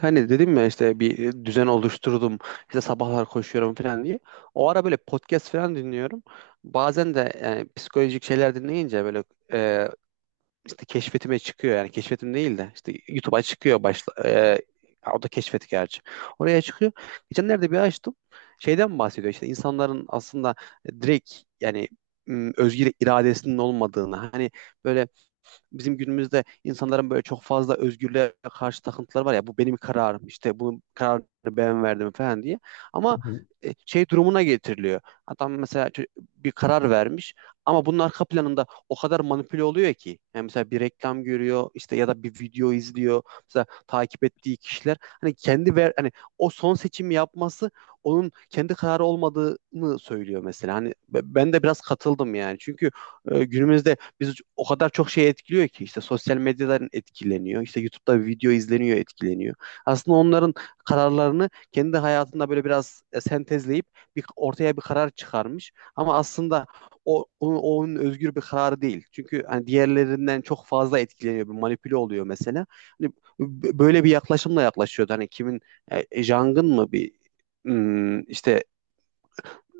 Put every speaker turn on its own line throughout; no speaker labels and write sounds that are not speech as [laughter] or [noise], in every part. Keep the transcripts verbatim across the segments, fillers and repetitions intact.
Hani dedim ya işte bir düzen oluşturdum. İşte sabahlar koşuyorum falan diye. O ara böyle podcast falan dinliyorum. Bazen de yani psikolojik şeyler dinleyince böyle e, işte keşfetime çıkıyor. Yani keşfetim değil de işte YouTube'a çıkıyor başla. e, o da keşfet gerçi. Oraya çıkıyor. Geçenlerde bir açtım. Şeyden bahsediyor işte insanların aslında direkt yani m, özgür iradesinin olmadığını. Hani böyle bizim günümüzde insanların böyle çok fazla özgürlüğe karşı takıntıları var ya, bu benim kararım, işte bu kararı ben verdim falan diye. Ama
Hı hı.
e, şey durumuna getiriliyor. Adam mesela çö- bir karar vermiş ama bunun arka planında o kadar manipüle oluyor ki. Yani mesela bir reklam görüyor işte ya da bir video izliyor. Mesela takip ettiği kişiler hani kendi ver hani o son seçimi yapması onun kendi kararı olmadığını söylüyor mesela. Hani be- ben de biraz katıldım yani. Çünkü e, günümüzde biz o kadar çok şey etkiliyor ki, işte sosyal medyadan etkileniyor. İşte YouTube'da video izleniyor, etkileniyor. Aslında onların kararlarını kendi hayatında böyle biraz e, sentezleyip bir ortaya bir karar çıkarmış. Ama aslında o onun, onun özgür bir kararı değil. Çünkü hani diğerlerinden çok fazla etkileniyor, bir manipüle oluyor mesela. Hani b- böyle bir yaklaşımla yaklaşıyordu. Hani kimin e, Jang'ın mı bir ım, işte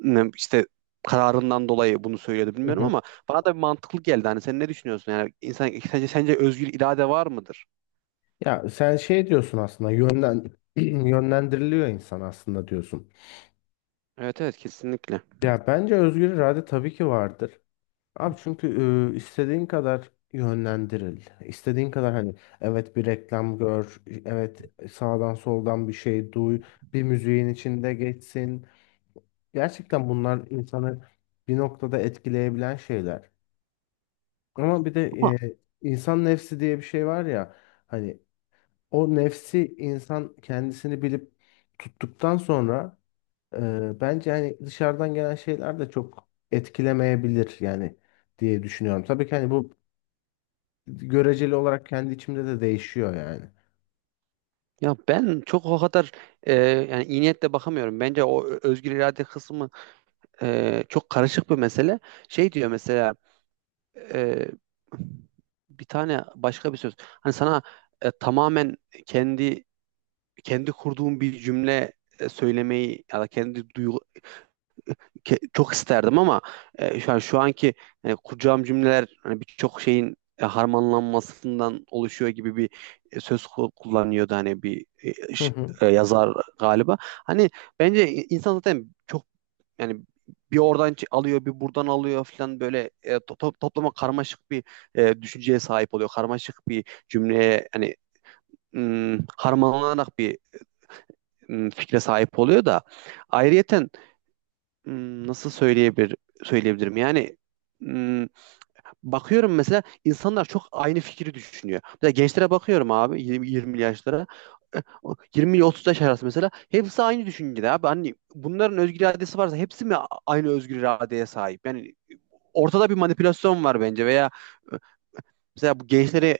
ne- işte kararından dolayı bunu söylüyordu
Hı
bilmiyorum
hı.
ama bana da bir mantıklı geldi. Hani sen ne düşünüyorsun? Yani insan sence, sence özgür irade var mıdır?
Ya sen şey diyorsun aslında yönden [clears throat] yönlendiriliyor insan aslında diyorsun.
Evet evet, kesinlikle.
Ya bence özgür irade tabii ki vardır. Abi çünkü e, istediğin kadar yönlendiril. İstediğin kadar hani evet bir reklam gör, evet sağdan soldan bir şey duy, bir müziğin içinde geçsin. Gerçekten bunlar insanı bir noktada etkileyebilen şeyler. Ama bir de
Ama
e, insan nefsi diye bir şey var ya hani o nefsi insan kendisini bilip tuttuktan sonra e, bence hani dışarıdan gelen şeyler de çok etkilemeyebilir yani diye düşünüyorum. Tabii ki hani bu göreceli olarak kendi içimde de değişiyor yani.
ya ben çok o kadar e, yani iyi niyetle bakamıyorum. Bence o ö- özgür irade kısmı e, çok karışık bir mesele. Şey diyor mesela, e, bir tane başka bir söz. Hani sana e, tamamen kendi kendi kurduğun bir cümle e, söylemeyi ya da kendi duygu- ke- çok isterdim ama e, şu an şu anki e, kuracağım cümleler hani birçok şeyin e, harmanlanmasından oluşuyor gibi bir e, söz ku- kullanıyordu hani bir e,
Hı
ş-
hı.
e, yazar galiba. Hani bence insan zaten çok yani bir oradan ç- alıyor, bir buradan alıyor falan, böyle e, to- to- toplama karmaşık bir e, düşünceye sahip oluyor. Karmaşık bir cümleye hani mm, harmanlanarak bir mm, fikre sahip oluyor da ayrıyeten, Hmm, nasıl söyleyebilir söyleyebilirim? Yani hmm, bakıyorum mesela insanlar çok aynı fikri düşünüyor. Mesela gençlere bakıyorum abi, yirmi, yirmi yaşlara. E, o yirmi ile otuz yaş arası mesela hepsi aynı düşüncede abi. Hani bunların özgür iradesi varsa hepsi mi a- aynı özgür iradeye sahip? Yani ortada bir manipülasyon var bence veya e, mesela bu gençleri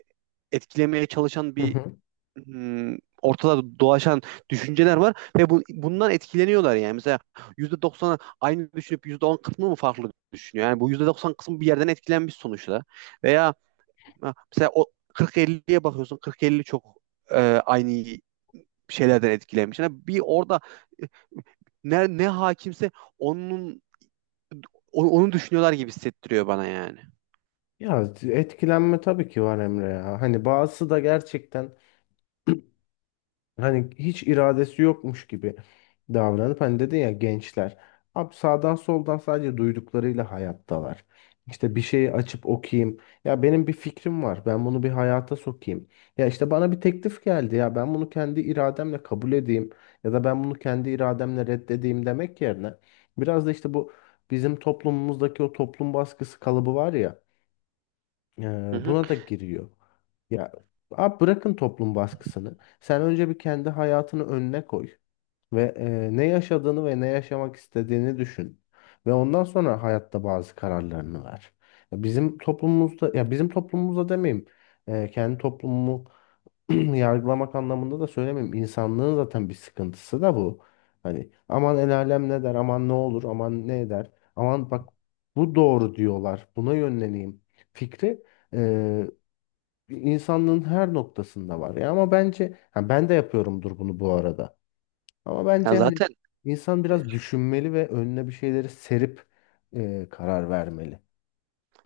etkilemeye çalışan
Hı
bir
hı.
hmm, ortada dolaşan düşünceler var ve bu, bundan etkileniyorlar yani. Mesela yüzde doksan aynı düşünüp yüzde on kısmı mı farklı düşünüyor? Yani bu yüzde doksan kısmı bir yerden etkilenmiş sonuçta. Veya ha, mesela o kırk elliye bakıyorsun. kırk elli çok e, aynı şeylerden etkilenmiş. Yani bir orada ne, ne hakimse onun onu, onu düşünüyorlar gibi hissettiriyor bana yani.
Ya etkilenme tabii ki var Emre ya. Hani bazısı da gerçekten hani hiç iradesi yokmuş gibi davranıp hani dedin ya gençler. Abi sağdan soldan sadece duyduklarıyla hayattalar. İşte bir şeyi açıp okuyayım. Ya benim bir fikrim var. Ben bunu bir hayata sokayım. Ya işte bana bir teklif geldi ya ben bunu kendi irademle kabul edeyim ya da ben bunu kendi irademle reddedeyim demek yerine biraz da işte bu bizim toplumumuzdaki o toplum baskısı kalıbı var ya, ee,
Hı hı.
buna da giriyor. Ya abi bırakın toplum baskısını. Sen önce bir kendi hayatını önüne koy ve e, ne yaşadığını ve ne yaşamak istediğini düşün. Ve ondan sonra hayatta bazı kararlarını ver. Ya bizim toplumumuzda, ya bizim toplumumuzda demeyeyim. E, kendi toplumumu [clears throat] yargılamak anlamında da söylemiyorum. İnsanlığın zaten bir sıkıntısı da bu. Hani aman el alem ne der, aman ne olur, aman ne eder, aman bak bu doğru diyorlar, buna yönleneyim fikri e, insanlığın her noktasında var. Ya ama bence ha, ben de yapıyorumdur bunu bu arada. Ama
Ya
bence hani
zaten
insan biraz düşünmeli ve önüne bir şeyleri serip e, karar vermeli.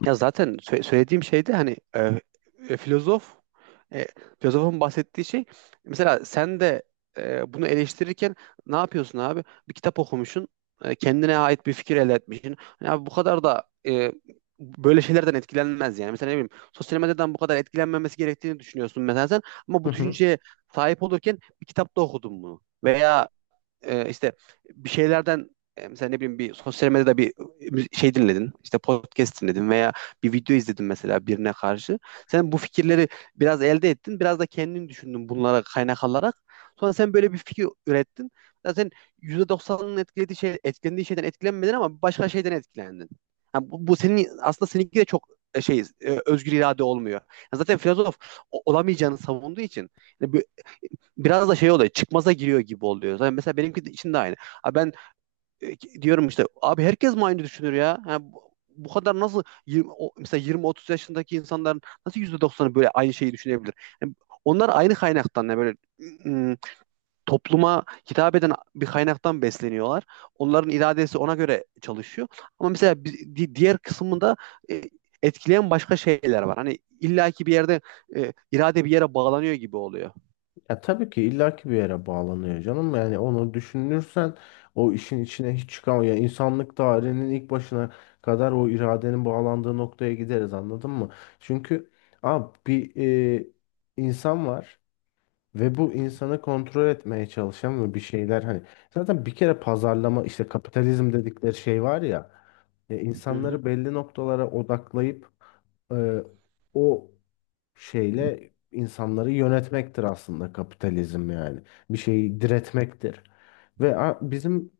Ya zaten sö- söylediğim şey de hani e, e, filozof e, filozofun bahsettiği şey, mesela sen de e, bunu eleştirirken ne yapıyorsun abi? Bir kitap okumuşsun. e, kendine ait bir fikir elde etmişsin. Hani abi bu kadar da e, böyle şeylerden etkilenmez yani. Mesela ne bileyim sosyal medyadan bu kadar etkilenmemesi gerektiğini düşünüyorsun mesela sen, ama
Hı
bu
hı.
düşünceye sahip olurken bir kitapta okudun bunu. Veya e, işte bir şeylerden, e, mesela ne bileyim bir sosyal medyada bir şey dinledin, işte podcast dinledin veya bir video izledin mesela birine karşı. Sen bu fikirleri biraz elde ettin, biraz da kendin düşündün bunlara kaynak alarak. Sonra sen böyle bir fikir ürettin. Zaten yüzde doksanının etkilediği şey, etkilendiği şeyden etkilenmedin ama başka şeyden etkilendin. Yani bu, bu senin aslında seninki de çok e, şey e, özgür irade olmuyor. Yani zaten filozof o- olamayacağını savunduğu için yani bu biraz da şey oluyor, çıkmaza giriyor gibi oluyor. Yani mesela benimki de- için de aynı. Abi ben e, diyorum işte abi herkes mi aynı düşünür ya? Ha, bu, bu kadar nasıl yirmi, o- mesela yirmi otuz yaşındaki insanların nasıl yüzde doksanı böyle aynı şeyi düşünebilir? Yani onlar aynı kaynaktan, yani böyle ım, topluma hitap eden bir kaynaktan besleniyorlar. Onların iradesi ona göre çalışıyor. Ama mesela bi- di- diğer kısmında e, etkileyen başka şeyler var. Hani illaki bir yerde e, irade bir yere bağlanıyor gibi oluyor.
Ya tabii ki illaki bir yere bağlanıyor canım. Yani onu düşünürsen o işin içine hiç çıkamıyor. Yani insanlık tarihinin ilk başına kadar o iradenin bağlandığı noktaya gideriz, anladın mı? Çünkü abi bir e, insan var. Ve bu insanı kontrol etmeye çalışan ve bir şeyler hani zaten bir kere pazarlama işte kapitalizm dedikleri şey var ya, ya
Hı hı.
insanları belli noktalara odaklayıp e, o şeyle insanları yönetmektir aslında kapitalizm yani. Bir şeyi diretmektir. Ve a- bizim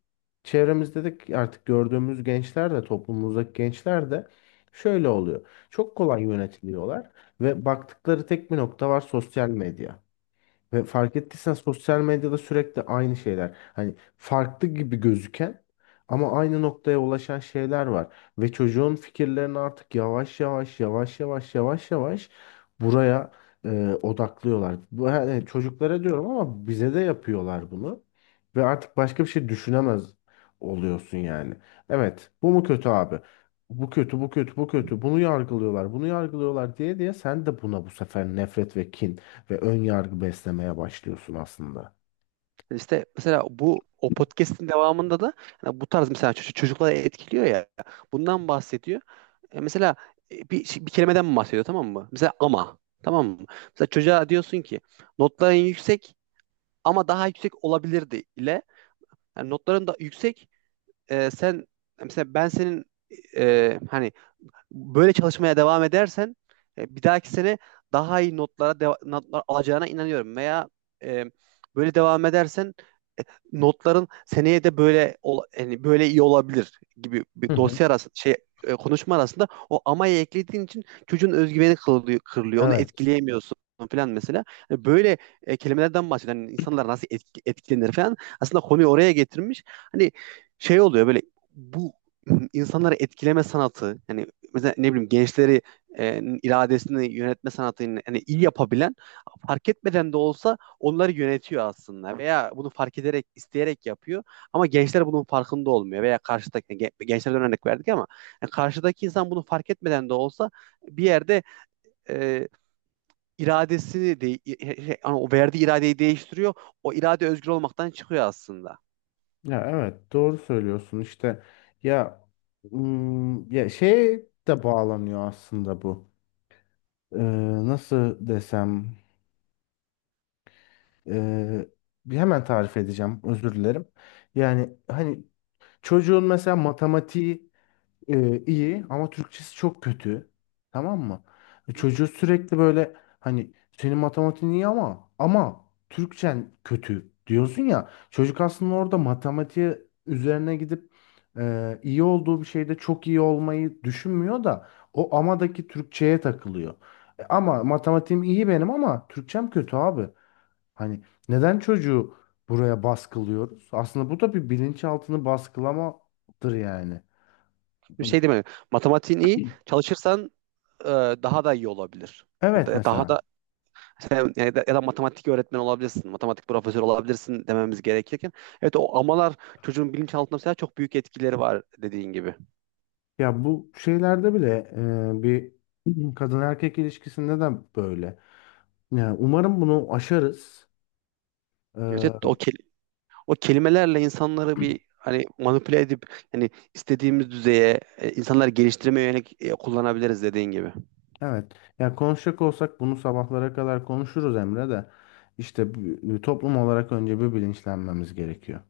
çevremizde de artık gördüğümüz gençler de toplumumuzdaki gençler de şöyle oluyor. Çok kolay yönetiliyorlar ve baktıkları tek bir nokta var, sosyal medya. Ve fark ettiysen sosyal medyada sürekli aynı şeyler. Hani farklı gibi gözüken ama aynı noktaya ulaşan şeyler var. Ve çocuğun fikirlerini artık yavaş yavaş yavaş yavaş yavaş yavaş buraya e, odaklıyorlar. Bu, yani çocuklara diyorum ama bize de yapıyorlar bunu. Ve artık başka bir şey düşünemez oluyorsun yani. Evet, bu mu kötü abi? Bu kötü, bu kötü, bu kötü. Bunu yargılıyorlar, bunu yargılıyorlar diye diye sen de buna bu sefer nefret ve kin ve ön yargı beslemeye başlıyorsun aslında.
İşte mesela bu o podcast'in devamında da hani bu tarz mesela ço- çocukları etkiliyor ya. Bundan bahsediyor. E, mesela e, bir, şey- bir kelimeden bahsediyor, tamam mı? Mesela ama tamam mı? Mesela çocuğa diyorsun ki notların yüksek ama daha yüksek olabilirdi ile yani notların da yüksek e, sen mesela ben senin e, hani böyle çalışmaya devam edersen e, bir dahaki sene daha iyi notlara deva- notlar alacağına inanıyorum veya e, böyle devam edersen notların seneye de böyle ol- yani böyle iyi olabilir gibi
Hı
bir
hı.
dosya arası şey, e, konuşma arasında o amayı eklediğin için çocuğun özgüveni kırılıyor, kırılıyor. Onu
Evet.
etkileyemiyorsun falan mesela. Hani böyle e, kelimelerden bahsediyor. Hani insanlar nasıl etki- etkilenir falan. Aslında konuyu oraya getirmiş. Hani şey oluyor, böyle bu insanları etkileme sanatı yani, mesela ne bileyim gençleri e, iradesini yönetme sanatını yani iyi yapabilen, fark etmeden de olsa onları yönetiyor aslında, veya bunu fark ederek isteyerek yapıyor ama gençler bunun farkında olmuyor, veya karşıdaki gen- gençlerden örnek verdik ama yani karşıdaki insan bunu fark etmeden de olsa bir yerde e, iradesini de şey, hani o verdiği iradeyi değiştiriyor. O irade özgür olmaktan çıkıyor aslında.
Ya evet doğru söylüyorsun işte. Ya ım, ya şey de bağlanıyor aslında bu. Ee, nasıl desem? ee, bir hemen tarif edeceğim, özür dilerim. Yani hani çocuğun mesela matematiği e, iyi ama Türkçesi çok kötü. Tamam mı? E, çocuğu sürekli böyle hani senin matematiğin iyi ama ama Türkçen kötü diyorsun ya. Çocuk aslında orada matematiğe üzerine gidip e, iyi olduğu bir şeyde çok iyi olmayı düşünmüyor da o amadaki Türkçeye takılıyor. E, ama matematiğim iyi benim ama Türkçem kötü abi. Hani neden çocuğu buraya baskılıyoruz? Aslında bu da bir bilinçaltını baskılamadır yani.
Bir şey demek. Matematiğin iyi, çalışırsan e, daha da iyi olabilir.
Evet,
Da- Daha
mesela.
da Sen, ya da, ya da matematik öğretmeni olabilirsin, matematik profesörü olabilirsin dememiz gerekirken. Evet o amalar çocuğun bilinçaltında mesela çok büyük etkileri var, dediğin gibi.
Ya bu şeylerde bile e, bir kadın erkek ilişkisinde de böyle. Ya umarım bunu aşarız.
Evet evet, o,
E,
kel- o kelimelerle insanları bir hani manipüle edip hani istediğimiz düzeye e, insanları geliştirmeye yönelik e, kullanabiliriz, dediğin gibi.
[clears throat] evet, ya konuşacak olsak bunu sabahlara kadar konuşuruz Emre de. İşte bu- toplum olarak önce bir bilinçlenmemiz gerekiyor.